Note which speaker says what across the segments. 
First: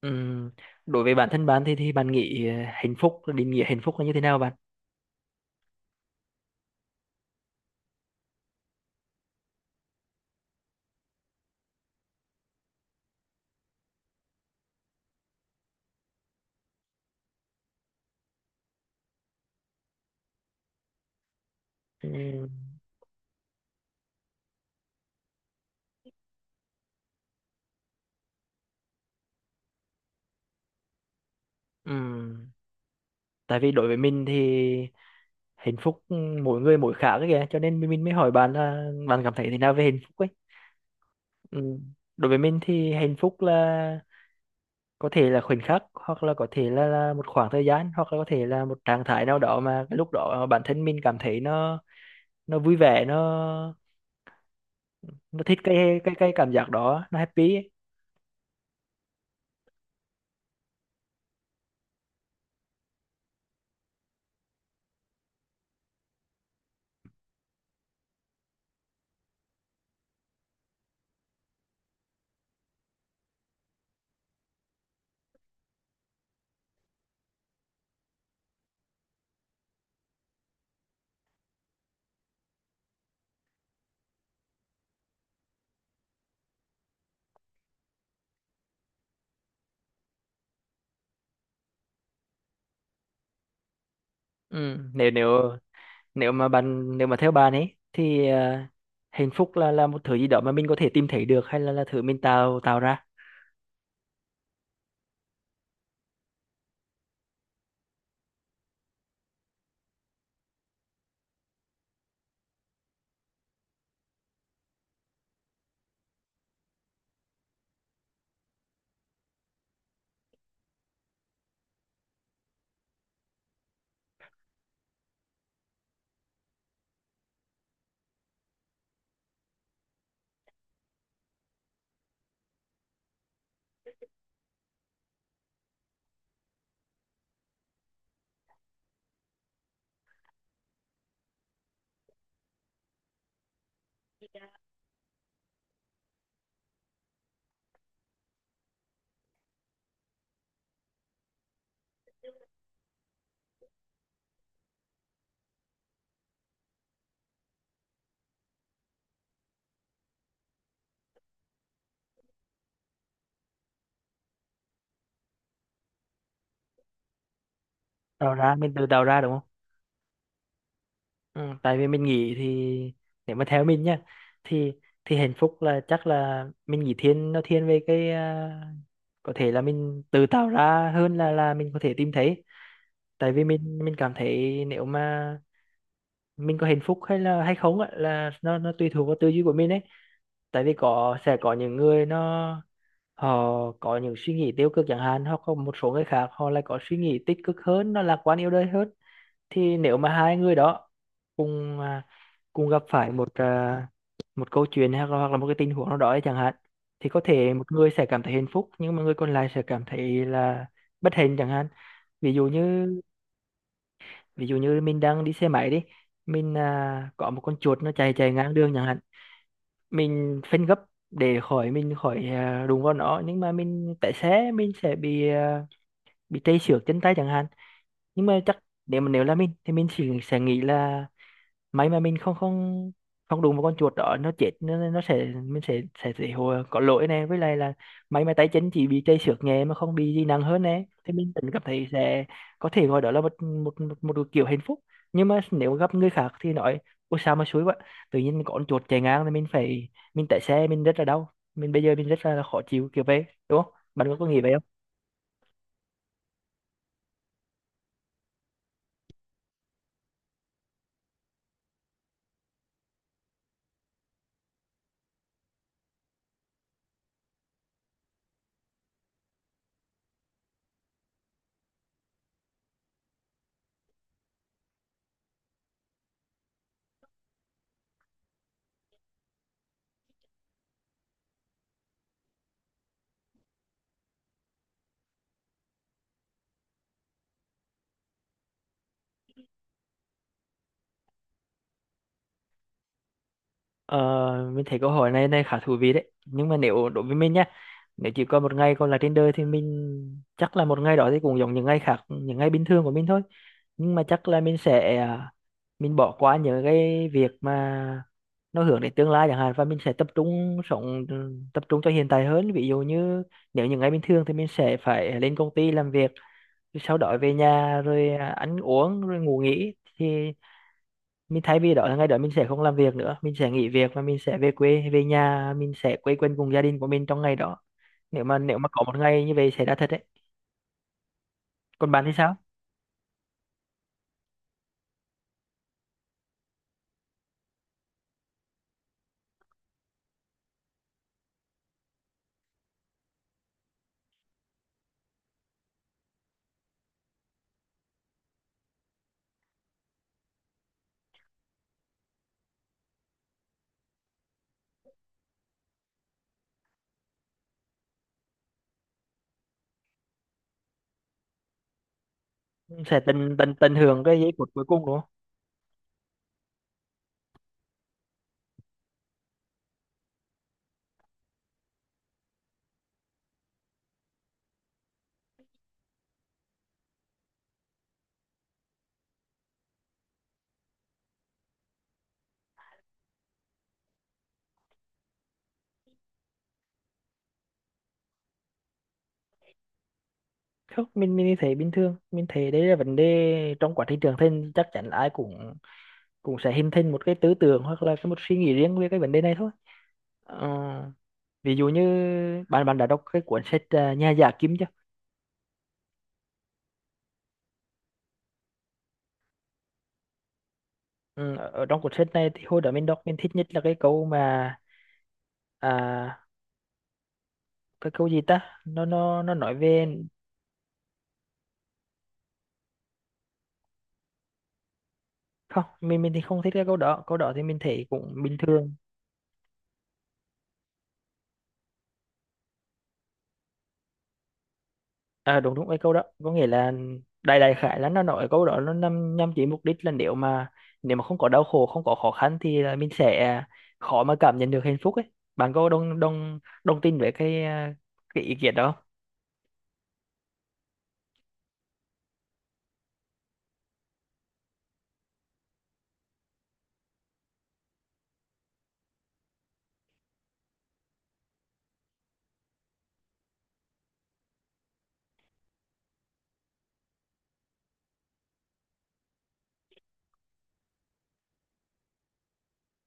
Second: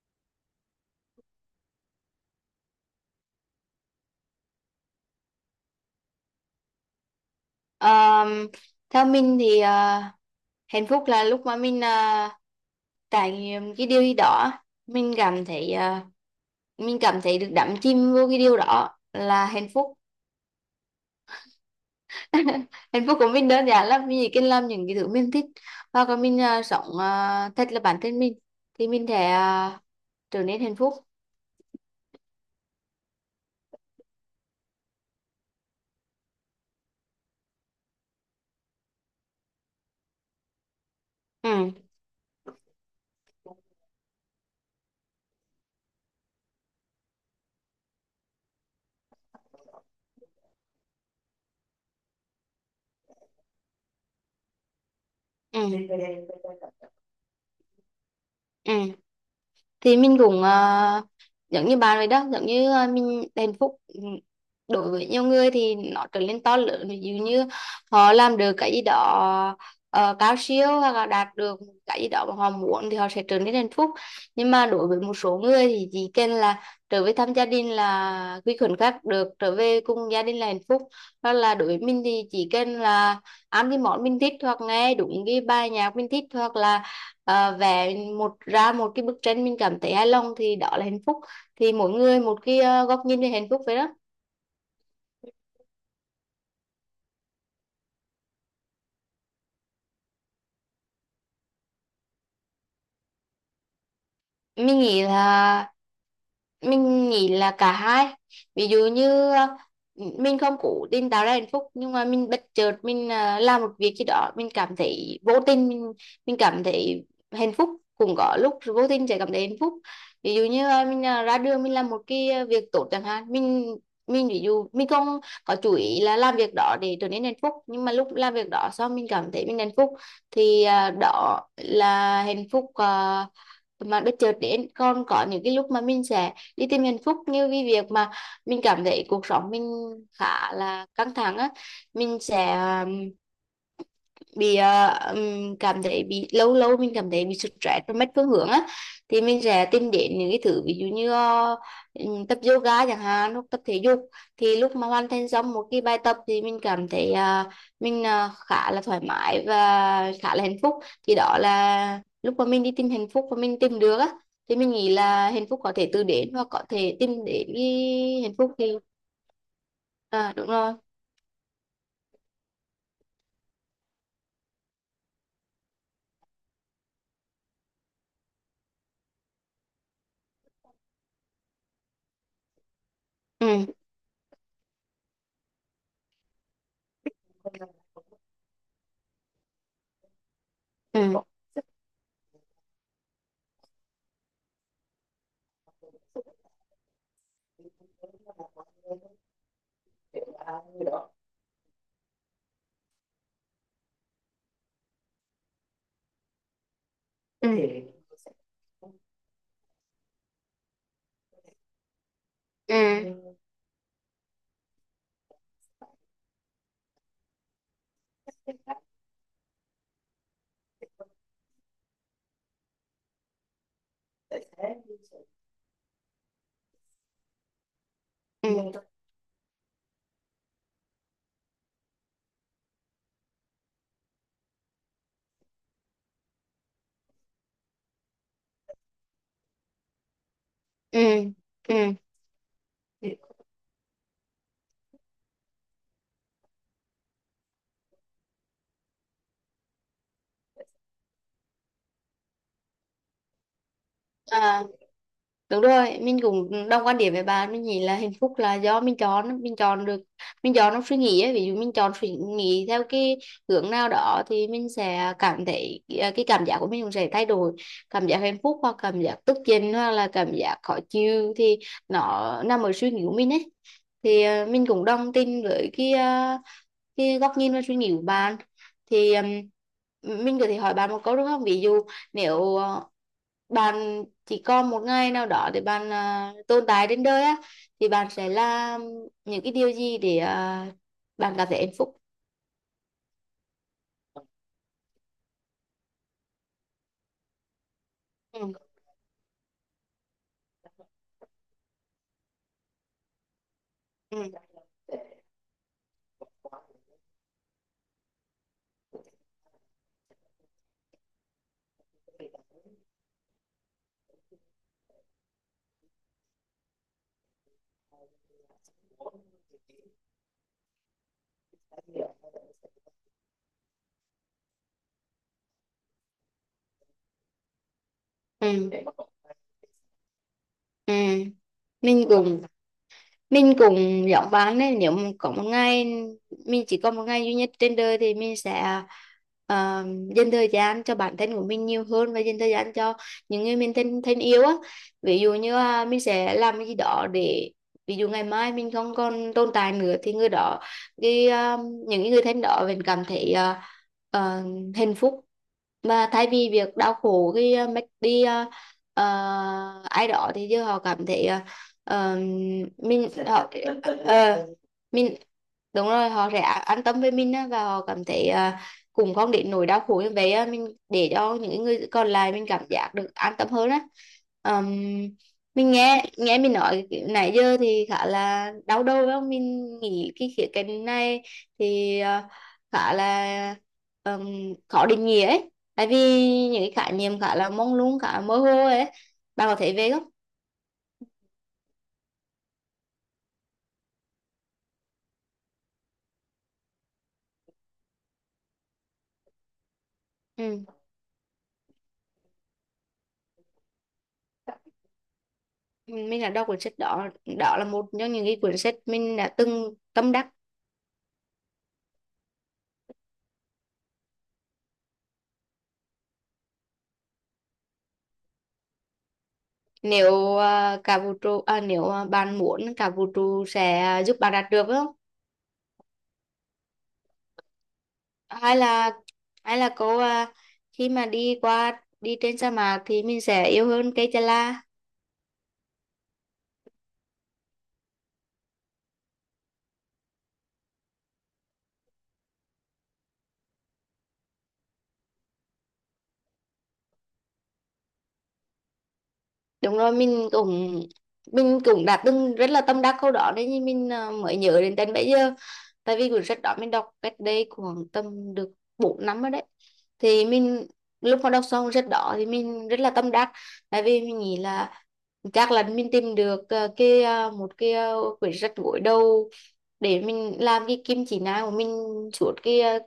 Speaker 1: Ừm, Đối với bản thân bạn thì bạn nghĩ hạnh phúc định nghĩa hạnh phúc là như thế nào bạn?
Speaker 2: Ờm, Theo mình thì hạnh phúc là lúc mà mình trải nghiệm cái điều gì đó, mình cảm thấy ờ, mình cảm thấy được đắm chìm vô cái điều đó là hạnh phúc.
Speaker 1: Ừm,
Speaker 2: Hạnh phúc của mình đơn giản lắm, mình chỉ cần làm những cái thứ mình thích hoặc là mình sống thật là bản thân mình thì mình sẽ trở nên hạnh phúc.
Speaker 1: ừm, Tại vì đối với mình thì hạnh phúc mỗi người mỗi khác ấy kìa, cho nên mình mới hỏi bạn là bạn cảm thấy thế nào về hạnh phúc ấy.
Speaker 2: Ừ,
Speaker 1: Đối với mình thì hạnh phúc là có thể là khoảnh khắc, hoặc là có thể là một khoảng thời gian, hoặc là có thể là một trạng thái nào đó mà cái lúc đó bản thân mình cảm thấy nó vui vẻ, nó thích
Speaker 2: ừ,
Speaker 1: cái cảm giác đó, nó happy ấy.
Speaker 2: ừ. Thì mình cũng giống như bà rồi đó, giống như mình hạnh phúc. Ừ, đối với nhiều người thì nó trở nên to lớn, ví dụ như họ làm được cái gì đó cao siêu hoặc là đạt được cái gì đó mà họ muốn thì họ sẽ trở nên hạnh phúc. Nhưng mà đối với một số người thì chỉ cần là trở về thăm gia đình, là quy khẩn khác được trở về cùng gia đình là hạnh phúc. Hoặc là đối với mình thì chỉ cần là ăn cái món mình thích hoặc nghe đúng cái bài nhạc mình thích hoặc là vẽ một ra một cái bức tranh mình cảm thấy hài lòng thì đó là hạnh phúc. Thì mỗi người một cái góc nhìn về hạnh phúc vậy đó.
Speaker 1: Ừ, nếu nếu nếu mà bạn nếu mà theo bạn ấy thì hạnh phúc là một thứ gì đó mà mình có thể tìm thấy được, hay là thứ mình tạo tạo ra,
Speaker 2: Mình nghĩ là mình nghĩ là cả hai. Ví dụ như mình không cố tình tạo ra hạnh phúc nhưng mà mình bất chợt mình làm một việc gì đó, mình cảm thấy vô tình mình cảm thấy hạnh phúc. Cũng có lúc vô tình sẽ cảm thấy hạnh phúc. Ví dụ như mình ra đường mình làm một cái việc tốt chẳng hạn, mình ví dụ mình không có chú ý là làm việc đó để trở nên hạnh phúc, nhưng mà lúc làm việc đó xong mình cảm thấy mình hạnh phúc. Thì đó là hạnh phúc mà bất chợt đến. Còn có những cái lúc mà mình sẽ đi tìm hạnh phúc, như cái việc mà mình cảm thấy cuộc sống mình khá là căng thẳng á, mình sẽ bị cảm thấy bị, lâu lâu mình cảm thấy bị sụt stress và mất phương hướng á. Thì mình sẽ tìm đến những cái thứ, ví dụ như tập yoga chẳng hạn hoặc tập thể dục. Thì lúc mà hoàn thành xong một cái bài tập thì mình cảm thấy mình khá là thoải mái và khá là hạnh phúc. Thì đó là lúc mà mình đi tìm hạnh phúc và mình tìm được á. Thì mình nghĩ là hạnh phúc có thể từ đến hoặc có thể tìm đến cái hạnh phúc thì.
Speaker 1: mình tự tạo ra đúng không?
Speaker 2: À, đúng rồi.
Speaker 1: Ừ, tại vì mình nghĩ thì nếu mà theo mình nhá, thì thì hạnh phúc là chắc là mình nghĩ thiên, thiên về cái có thể là mình tự tạo ra hơn là mình có thể tìm thấy. Tại vì
Speaker 2: Ừ,
Speaker 1: mình cảm thấy nếu mà mình có hạnh phúc hay là hay không á, là nó tùy thuộc vào tư duy của mình ấy. Tại vì
Speaker 2: ừ,
Speaker 1: sẽ có những người họ có những suy nghĩ tiêu cực chẳng hạn, hoặc có một số người khác họ lại có suy nghĩ tích cực hơn, nó lạc quan yêu đời hơn. Thì nếu mà hai người đó cùng à, cùng gặp phải một câu chuyện hay hoặc là một cái tình huống nào đó ấy chẳng hạn, thì có
Speaker 2: ừ,
Speaker 1: thể một người sẽ cảm thấy hạnh phúc, nhưng mà người còn lại sẽ cảm thấy là bất hạnh chẳng hạn. ví dụ như Ví dụ như mình đang đi xe máy đi, có một con chuột nó chạy chạy ngang đường chẳng hạn. Mình phanh gấp để khỏi, đụng vào nó, nhưng mà mình tại xe, mình sẽ bị tê xước chân tay chẳng hạn, nhưng mà
Speaker 2: ừ,
Speaker 1: chắc
Speaker 2: ừ.
Speaker 1: nếu là mình thì mình chỉ sẽ nghĩ là may mà mình không không không đụng vào con chuột đó, nó chết, nó sẽ mình sẽ hồi có lỗi nè, với lại là may mà tay chân chỉ bị chảy xước nhẹ mà không bị gì nặng hơn nè,
Speaker 2: Ừ,
Speaker 1: thì mình vẫn cảm thấy
Speaker 2: ừ.
Speaker 1: sẽ có thể gọi đó là một kiểu hạnh phúc. Nhưng mà nếu gặp người khác thì nói ôi sao mà xui quá, tự nhiên có con chuột chạy ngang, thì mình phải, mình tại xe, mình rất là đau, mình bây giờ mình rất là khó chịu kiểu vậy đúng không, bạn có nghĩ vậy?
Speaker 2: À, đúng rồi, mình cũng đồng quan điểm với bạn. Mình nghĩ là hạnh phúc là do mình chọn, mình chọn được, mình chọn trong suy nghĩ ấy. Ví dụ mình chọn suy nghĩ theo cái hướng nào đó thì mình sẽ cảm thấy, cái cảm giác của mình cũng sẽ thay đổi. Cảm giác hạnh phúc hoặc cảm giác tức giận hoặc là cảm giác khó chịu thì nó nằm ở suy nghĩ của mình ấy. Thì mình cũng đồng tình với cái góc nhìn và suy nghĩ của bạn. Thì mình có thể hỏi bạn một câu đúng không, ví dụ nếu bạn chỉ còn một ngày nào đó để bạn tồn tại trên đời á, thì bạn sẽ làm những cái điều gì để bạn cảm thấy hạnh phúc?
Speaker 1: Ờ, mình thấy câu hỏi này này khá thú vị đấy, nhưng mà nếu đối với mình nhá, nếu chỉ có
Speaker 2: Ừ.
Speaker 1: một ngày còn là trên đời thì mình chắc là một ngày đó thì cũng giống những ngày khác, những ngày bình thường của mình thôi. Nhưng mà chắc
Speaker 2: Ừ.
Speaker 1: là mình bỏ qua những cái việc mà nó hướng đến tương lai chẳng hạn, và mình sẽ tập trung sống, tập trung cho hiện tại hơn. Ví dụ như nếu những ngày bình thường thì mình sẽ phải lên công ty làm việc, sau đó về nhà rồi ăn uống rồi ngủ nghỉ, thì mình thay vì đó là ngày đó mình sẽ không làm việc nữa, mình sẽ nghỉ việc, và mình sẽ về quê về nhà, mình sẽ quây quần cùng gia đình của mình trong ngày đó, nếu mà
Speaker 2: Ừ.
Speaker 1: có một ngày như vậy xảy ra thật đấy.
Speaker 2: Ừ.
Speaker 1: Còn bạn
Speaker 2: Mình
Speaker 1: thì sao?
Speaker 2: cũng mình cũng giống bạn đấy. Nếu mà có một ngày, mình chỉ có một ngày duy nhất trên đời thì mình sẽ ờ, dành thời gian cho bản thân của mình nhiều hơn và dành thời gian cho những người mình thân thân yêu á. Ví dụ như mình sẽ làm cái gì đó để, ví dụ ngày mai mình không còn tồn tại nữa, thì người đó, cái những cái người thân đó mình cảm thấy ờ, hạnh phúc. Mà thay vì việc đau khổ khi mất đi ờ, ai đó thì giờ họ cảm thấy Ờ,
Speaker 1: Sẽ
Speaker 2: mình
Speaker 1: tận
Speaker 2: họ,
Speaker 1: tận tận hưởng cái giây
Speaker 2: ờ,
Speaker 1: phút cuối cùng đúng không?
Speaker 2: mình, đúng rồi, họ sẽ an tâm với mình á, và họ cảm thấy cũng không đến nỗi đau khổ như vậy á. Mình để cho những người còn lại mình cảm giác được an tâm hơn á. Ờm, mình nghe nghe mình nói nãy giờ thì khá là đau đầu phải không? Mình nghĩ cái khía cạnh này thì khá là khó định nghĩa ấy, tại vì những cái khái niệm khá là mông lung, khá là mơ hồ ấy. Bạn có thấy về không?
Speaker 1: Không, mình thấy bình thường, mình thấy đấy là vấn đề trong quá trình trưởng thành, chắc chắn là ai cũng cũng sẽ hình thành một cái tư tưởng hoặc là một suy nghĩ riêng về cái vấn đề này thôi. Ờ,
Speaker 2: Ừ.
Speaker 1: ví dụ như bạn bạn đã đọc cái cuốn sách Nhà giả Kim chưa?
Speaker 2: Mình là đọc cuốn sách đó. Đó là một trong những cái cuốn sách mình đã từng tâm đắc.
Speaker 1: Ừ, ở ở trong cuốn sách này thì hồi đó mình đọc, mình thích nhất là cái câu mà à, cái câu gì ta, nó nói về
Speaker 2: Nếu cả vũ trụ, nếu bạn muốn, cả vũ trụ sẽ giúp bạn đạt được phải không?
Speaker 1: không, mình thì không thích cái câu đó, câu đó thì mình thấy cũng bình
Speaker 2: Hay
Speaker 1: thường.
Speaker 2: là, hay là khi mà đi qua đi trên sa mạc thì mình sẽ yêu hơn cây chà la.
Speaker 1: À, đúng đúng cái câu đó có nghĩa là đại đại khái là nó nói, câu đó nó nhằm nhằm chỉ mục đích là nếu mà không có đau khổ, không có khó khăn thì là mình sẽ khó mà cảm nhận được hạnh phúc ấy, bạn có đồng đồng đồng tin với cái ý kiến đó không?
Speaker 2: Đúng rồi, mình cũng đã từng rất là tâm đắc câu đó đấy, nhưng mình mới nhớ đến đến bây giờ. Tại vì cuốn sách đó mình đọc cách đây khoảng tầm được 4 năm rồi đấy. Thì mình, lúc mà đọc xong cuốn sách đó thì mình rất là tâm đắc. Tại vì mình nghĩ là chắc là mình tìm được cái, một cái, quyển sách gối đầu để mình làm cái kim chỉ nam của mình suốt cái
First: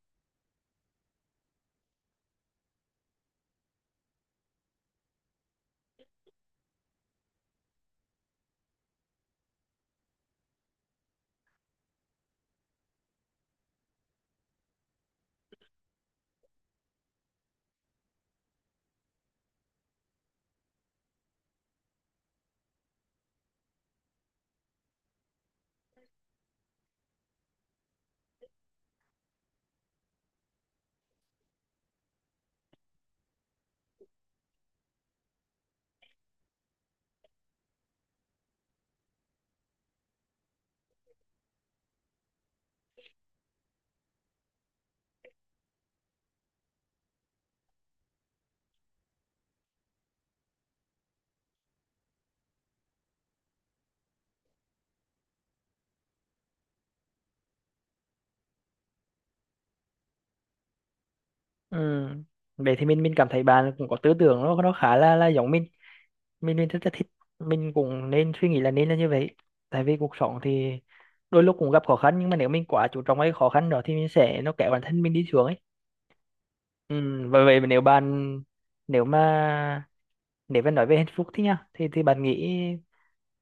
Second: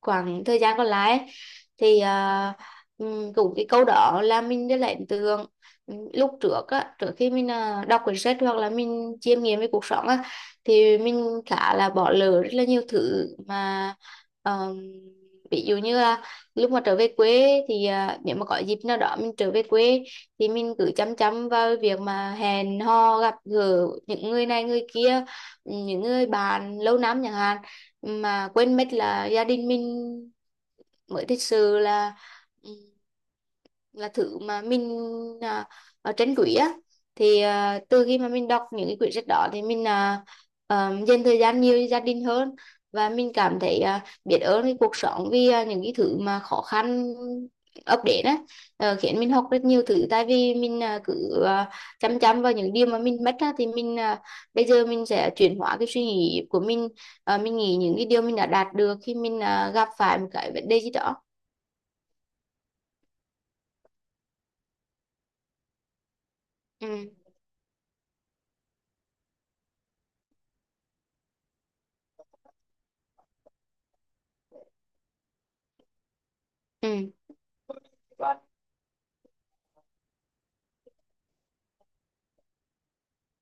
Speaker 2: khoảng thời gian còn lại ấy. Thì cũng cái câu đó là mình rất là ấn tượng. Lúc trước á, trước khi mình đọc quyển sách hoặc là mình chiêm nghiệm về cuộc sống á, thì mình khá là bỏ lỡ rất là nhiều thứ mà, ờm, ví dụ như là lúc mà trở về quê thì nếu mà có dịp nào đó mình trở về quê thì mình cứ chăm chăm vào việc mà hẹn hò gặp gỡ những người này người kia, ừ, những người bạn lâu năm chẳng hạn, mà quên mất là gia đình mình mới thật sự là, ừ, là thứ mà mình à, ở trên quỹ á. Thì từ khi mà mình đọc những cái quyển sách đó thì mình, dành thời gian nhiều cho gia đình hơn, và mình cảm thấy biết ơn cái cuộc sống vì những cái thứ mà khó khăn ập đến á, khiến mình học rất nhiều thứ, tại vì mình cứ chăm chăm vào những điều mà mình mất á, thì mình, bây giờ mình sẽ chuyển hóa cái suy nghĩ của mình. Mình nghĩ những cái điều mình đã đạt được khi mình gặp phải một cái vấn đề gì đó.
Speaker 1: Ừ. Vậy thì mình cảm thấy bạn cũng có tư tưởng, nó khá là giống mình. Mình rất là thích,
Speaker 2: Ừ.
Speaker 1: mình cũng nên suy nghĩ là nên là như vậy. Tại vì cuộc sống thì đôi lúc cũng gặp khó khăn, nhưng mà nếu mình quá chú trọng cái khó khăn đó thì mình sẽ nó kéo bản thân mình đi xuống ấy. ừ,
Speaker 2: Ừ.
Speaker 1: và vậy nếu bạn, nếu mà nếu mà nói về hạnh phúc thì nha, thì bạn nghĩ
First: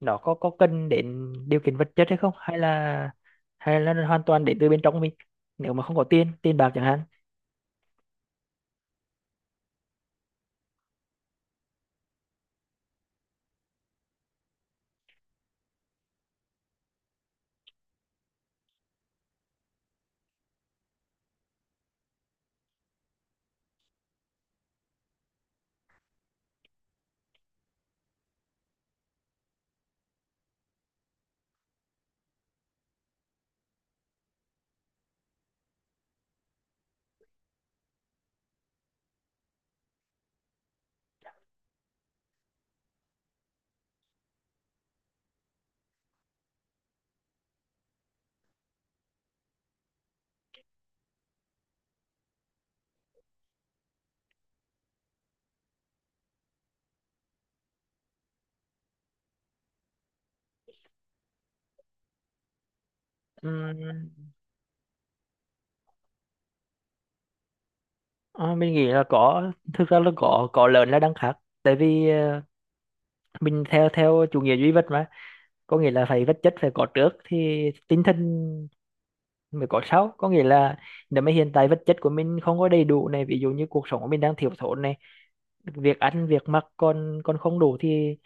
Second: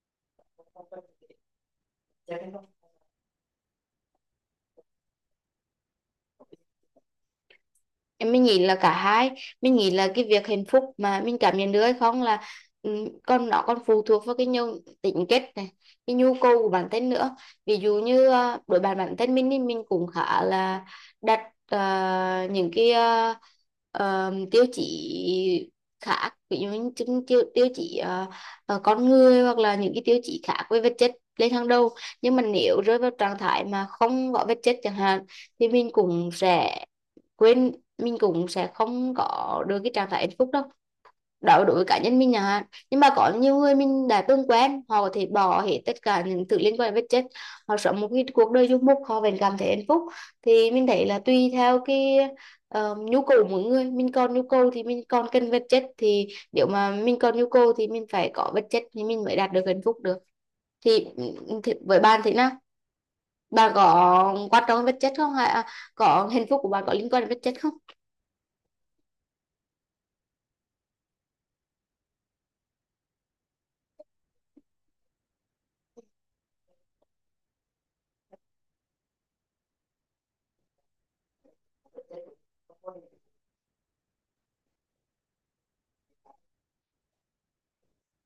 Speaker 1: nó có cần đến điều kiện vật chất hay không, hay là nó hoàn toàn đến từ bên trong mình, nếu mà không có tiền tiền bạc chẳng hạn.
Speaker 2: Mình nghĩ là cả hai. Mình nghĩ là cái việc hạnh phúc mà mình cảm nhận được hay không là, ừ, còn nó còn phụ thuộc vào cái nhu tính kết này, cái nhu cầu của bản thân nữa. Ví dụ như đối bản bản thân mình thì mình cũng khá là đặt những cái tiêu chí khác, ví dụ như tiêu tiêu chí con người, hoặc là những cái tiêu chí khác với vật chất lên hàng đầu. Nhưng mà nếu rơi vào trạng thái mà không có vật chất chẳng hạn thì mình cũng sẽ quên, mình cũng sẽ không có được cái trạng thái hạnh phúc đâu. Đó là đối với cá nhân mình à, nhưng mà có nhiều người mình đã từng quen, họ có thể bỏ hết tất cả những thứ liên quan đến vật chất, họ sống một cái cuộc đời du mục, họ vẫn cảm thấy hạnh phúc. Thì mình thấy là tùy theo cái nhu cầu của mỗi người. Mình còn nhu cầu thì mình còn cần vật chất, thì nếu mà mình còn nhu cầu thì mình phải có vật chất thì mình mới đạt được hạnh phúc được. Thì, ừ, thì với bạn thế nào? Bạn
Speaker 1: Ừm,
Speaker 2: có quan trọng đến vật chất không, hay có hạnh phúc của bạn có liên quan đến vật chất không?
Speaker 1: mình nghĩ là có, thực ra là có lớn là đang khác, tại vì mình theo theo chủ nghĩa duy vật mà, có nghĩa là phải vật chất phải có trước thì tinh thần mới có sau, có nghĩa là nếu mà hiện tại vật chất của mình không có đầy đủ này, ví dụ như cuộc sống của mình đang thiếu thốn này, việc ăn việc mặc còn còn không đủ thì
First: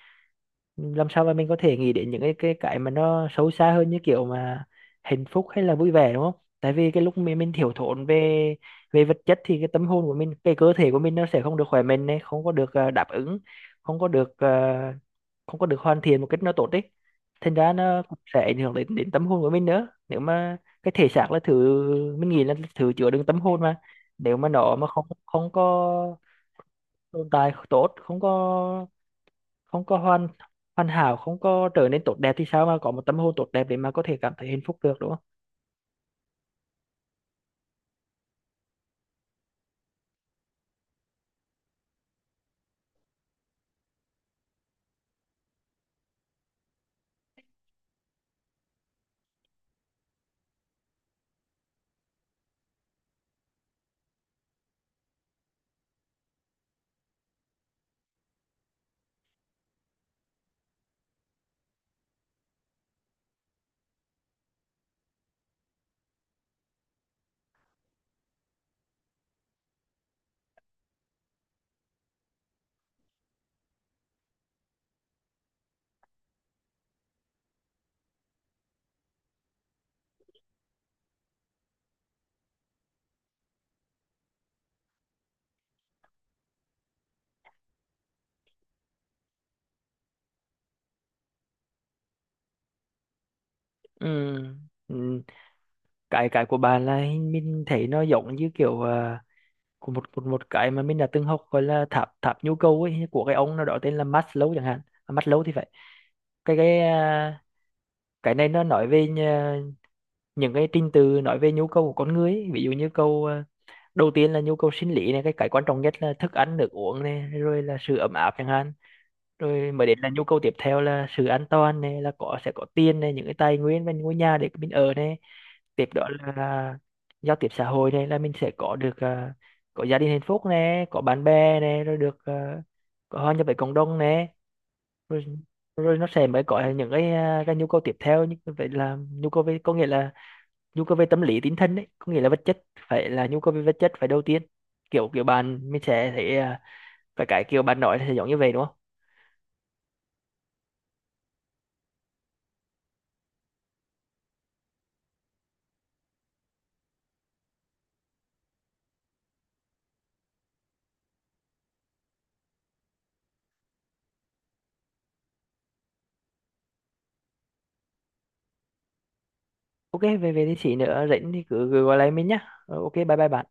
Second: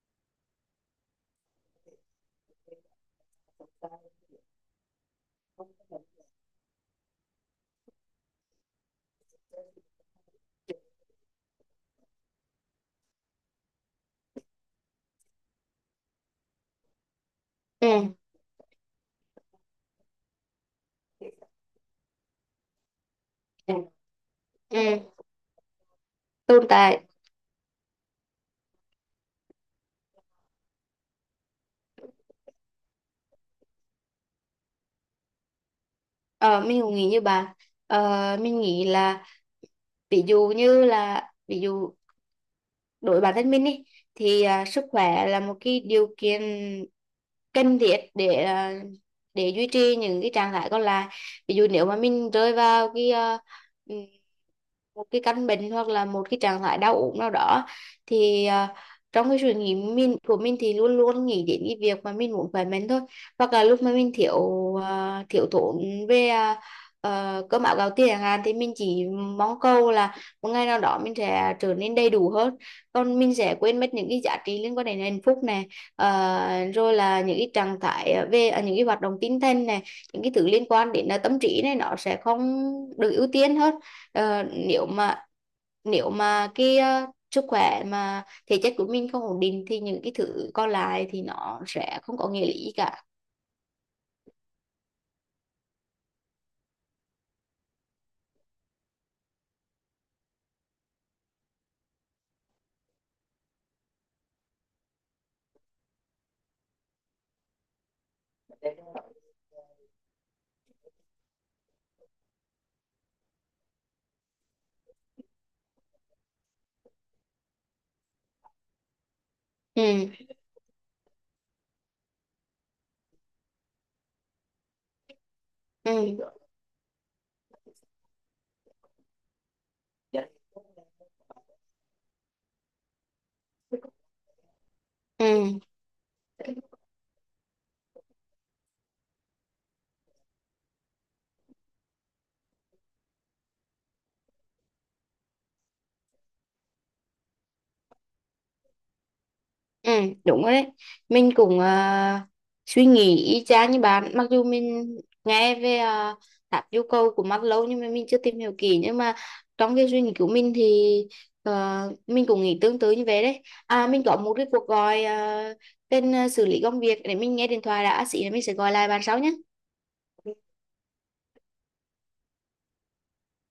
Speaker 1: làm sao mà mình có thể nghĩ đến những cái mà nó sâu xa hơn, như kiểu mà hạnh phúc hay là vui vẻ đúng không? Tại vì cái lúc mình thiếu thốn về về vật chất thì cái tâm hồn của mình, cái cơ thể của mình nó sẽ không được khỏe mạnh này, không có được đáp ứng, không có được, không có được hoàn thiện một cách nó tốt đấy, thành ra nó
Speaker 2: Ừ,
Speaker 1: cũng sẽ ảnh hưởng đến đến tâm hồn của mình nữa, nếu mà cái thể xác là thứ mình nghĩ là thứ chứa đựng tâm hồn mà. Nếu mà nó mà
Speaker 2: ừ,
Speaker 1: không không có
Speaker 2: tồn tại.
Speaker 1: tồn tại tốt, không có hoàn, hảo, không có trở nên tốt đẹp thì sao mà có một tâm hồn tốt đẹp để mà có thể cảm thấy hạnh phúc được đúng không?
Speaker 2: Ờ, mình cũng nghĩ như bạn. Mình nghĩ là, ví dụ như là, ví dụ đối với bản thân mình ý, thì sức khỏe là một cái điều kiện cần thiết để duy trì những cái trạng thái còn lại. Ví dụ nếu mà mình rơi vào cái ừ, một cái căn bệnh hoặc là một cái trạng thái đau ốm nào đó, thì trong cái suy nghĩ mình của mình thì luôn luôn nghĩ đến cái việc mà mình muốn khỏe mạnh thôi. Hoặc là lúc mà mình thiếu thốn về cơm áo gạo tiền chẳng hạn thì mình chỉ mong cầu là một ngày nào đó mình sẽ trở nên đầy đủ hơn. Còn mình sẽ quên mất những cái giá trị liên quan đến hạnh phúc này, rồi là những cái trạng thái về những cái hoạt động tinh thần này, những cái thứ liên quan đến là tâm trí này, nó sẽ không được ưu tiên hết. Ờ, nếu mà nếu mà cái sức khỏe mà thể chất của mình không ổn định thì những cái thứ còn lại thì nó sẽ không có nghĩa lý gì cả.
Speaker 1: Ừ. Ừ. cái của bạn là mình thấy nó giống như kiểu của một một một cái mà mình đã từng học, gọi là tháp tháp nhu cầu ấy, của cái ông nào đó tên là Maslow chẳng hạn. Maslow thì phải. cái cái à, cái này nó nói về những cái trình tự nói về nhu cầu của con người ấy. Ví dụ như đầu tiên là nhu cầu sinh lý này, cái quan trọng nhất là thức ăn nước uống này, rồi là sự ấm áp chẳng hạn, rồi
Speaker 2: Ừ.
Speaker 1: mới đến là nhu cầu tiếp theo là sự an toàn này, là sẽ có tiền này, những cái tài nguyên và ngôi nhà để mình ở này, tiếp
Speaker 2: Ừ.
Speaker 1: đó là giao tiếp xã hội này, là mình sẽ có gia đình hạnh phúc này, có bạn bè này, rồi có hòa nhập với cộng đồng này, rồi,
Speaker 2: Ừ.
Speaker 1: rồi nó sẽ mới có những cái nhu cầu tiếp theo như vậy, là nhu cầu về, có nghĩa là nhu cầu về tâm lý tinh thần đấy, có nghĩa là vật chất phải là nhu cầu về vật chất phải đầu tiên, kiểu kiểu bạn mình sẽ thấy phải cái kiểu bạn nói là sẽ giống như vậy đúng không?
Speaker 2: Ừ, đúng rồi đấy. Mình cũng suy nghĩ y chang như bạn. Mặc dù mình nghe về uh, tháp yêu cầu của Maslow nhưng mà mình chưa tìm hiểu kỹ. Nhưng mà trong cái suy nghĩ của mình thì ờ, mình cũng nghĩ tương tự như vậy đấy. À, mình có một cái cuộc gọi tên xử lý công việc, để mình nghe điện thoại đã. À, Xí là mình sẽ gọi lại bạn sau nhé.
Speaker 1: OK. Về về thì chị nữa rảnh thì cứ gọi lại mình nhá. Ờ, ok, bye bye bạn.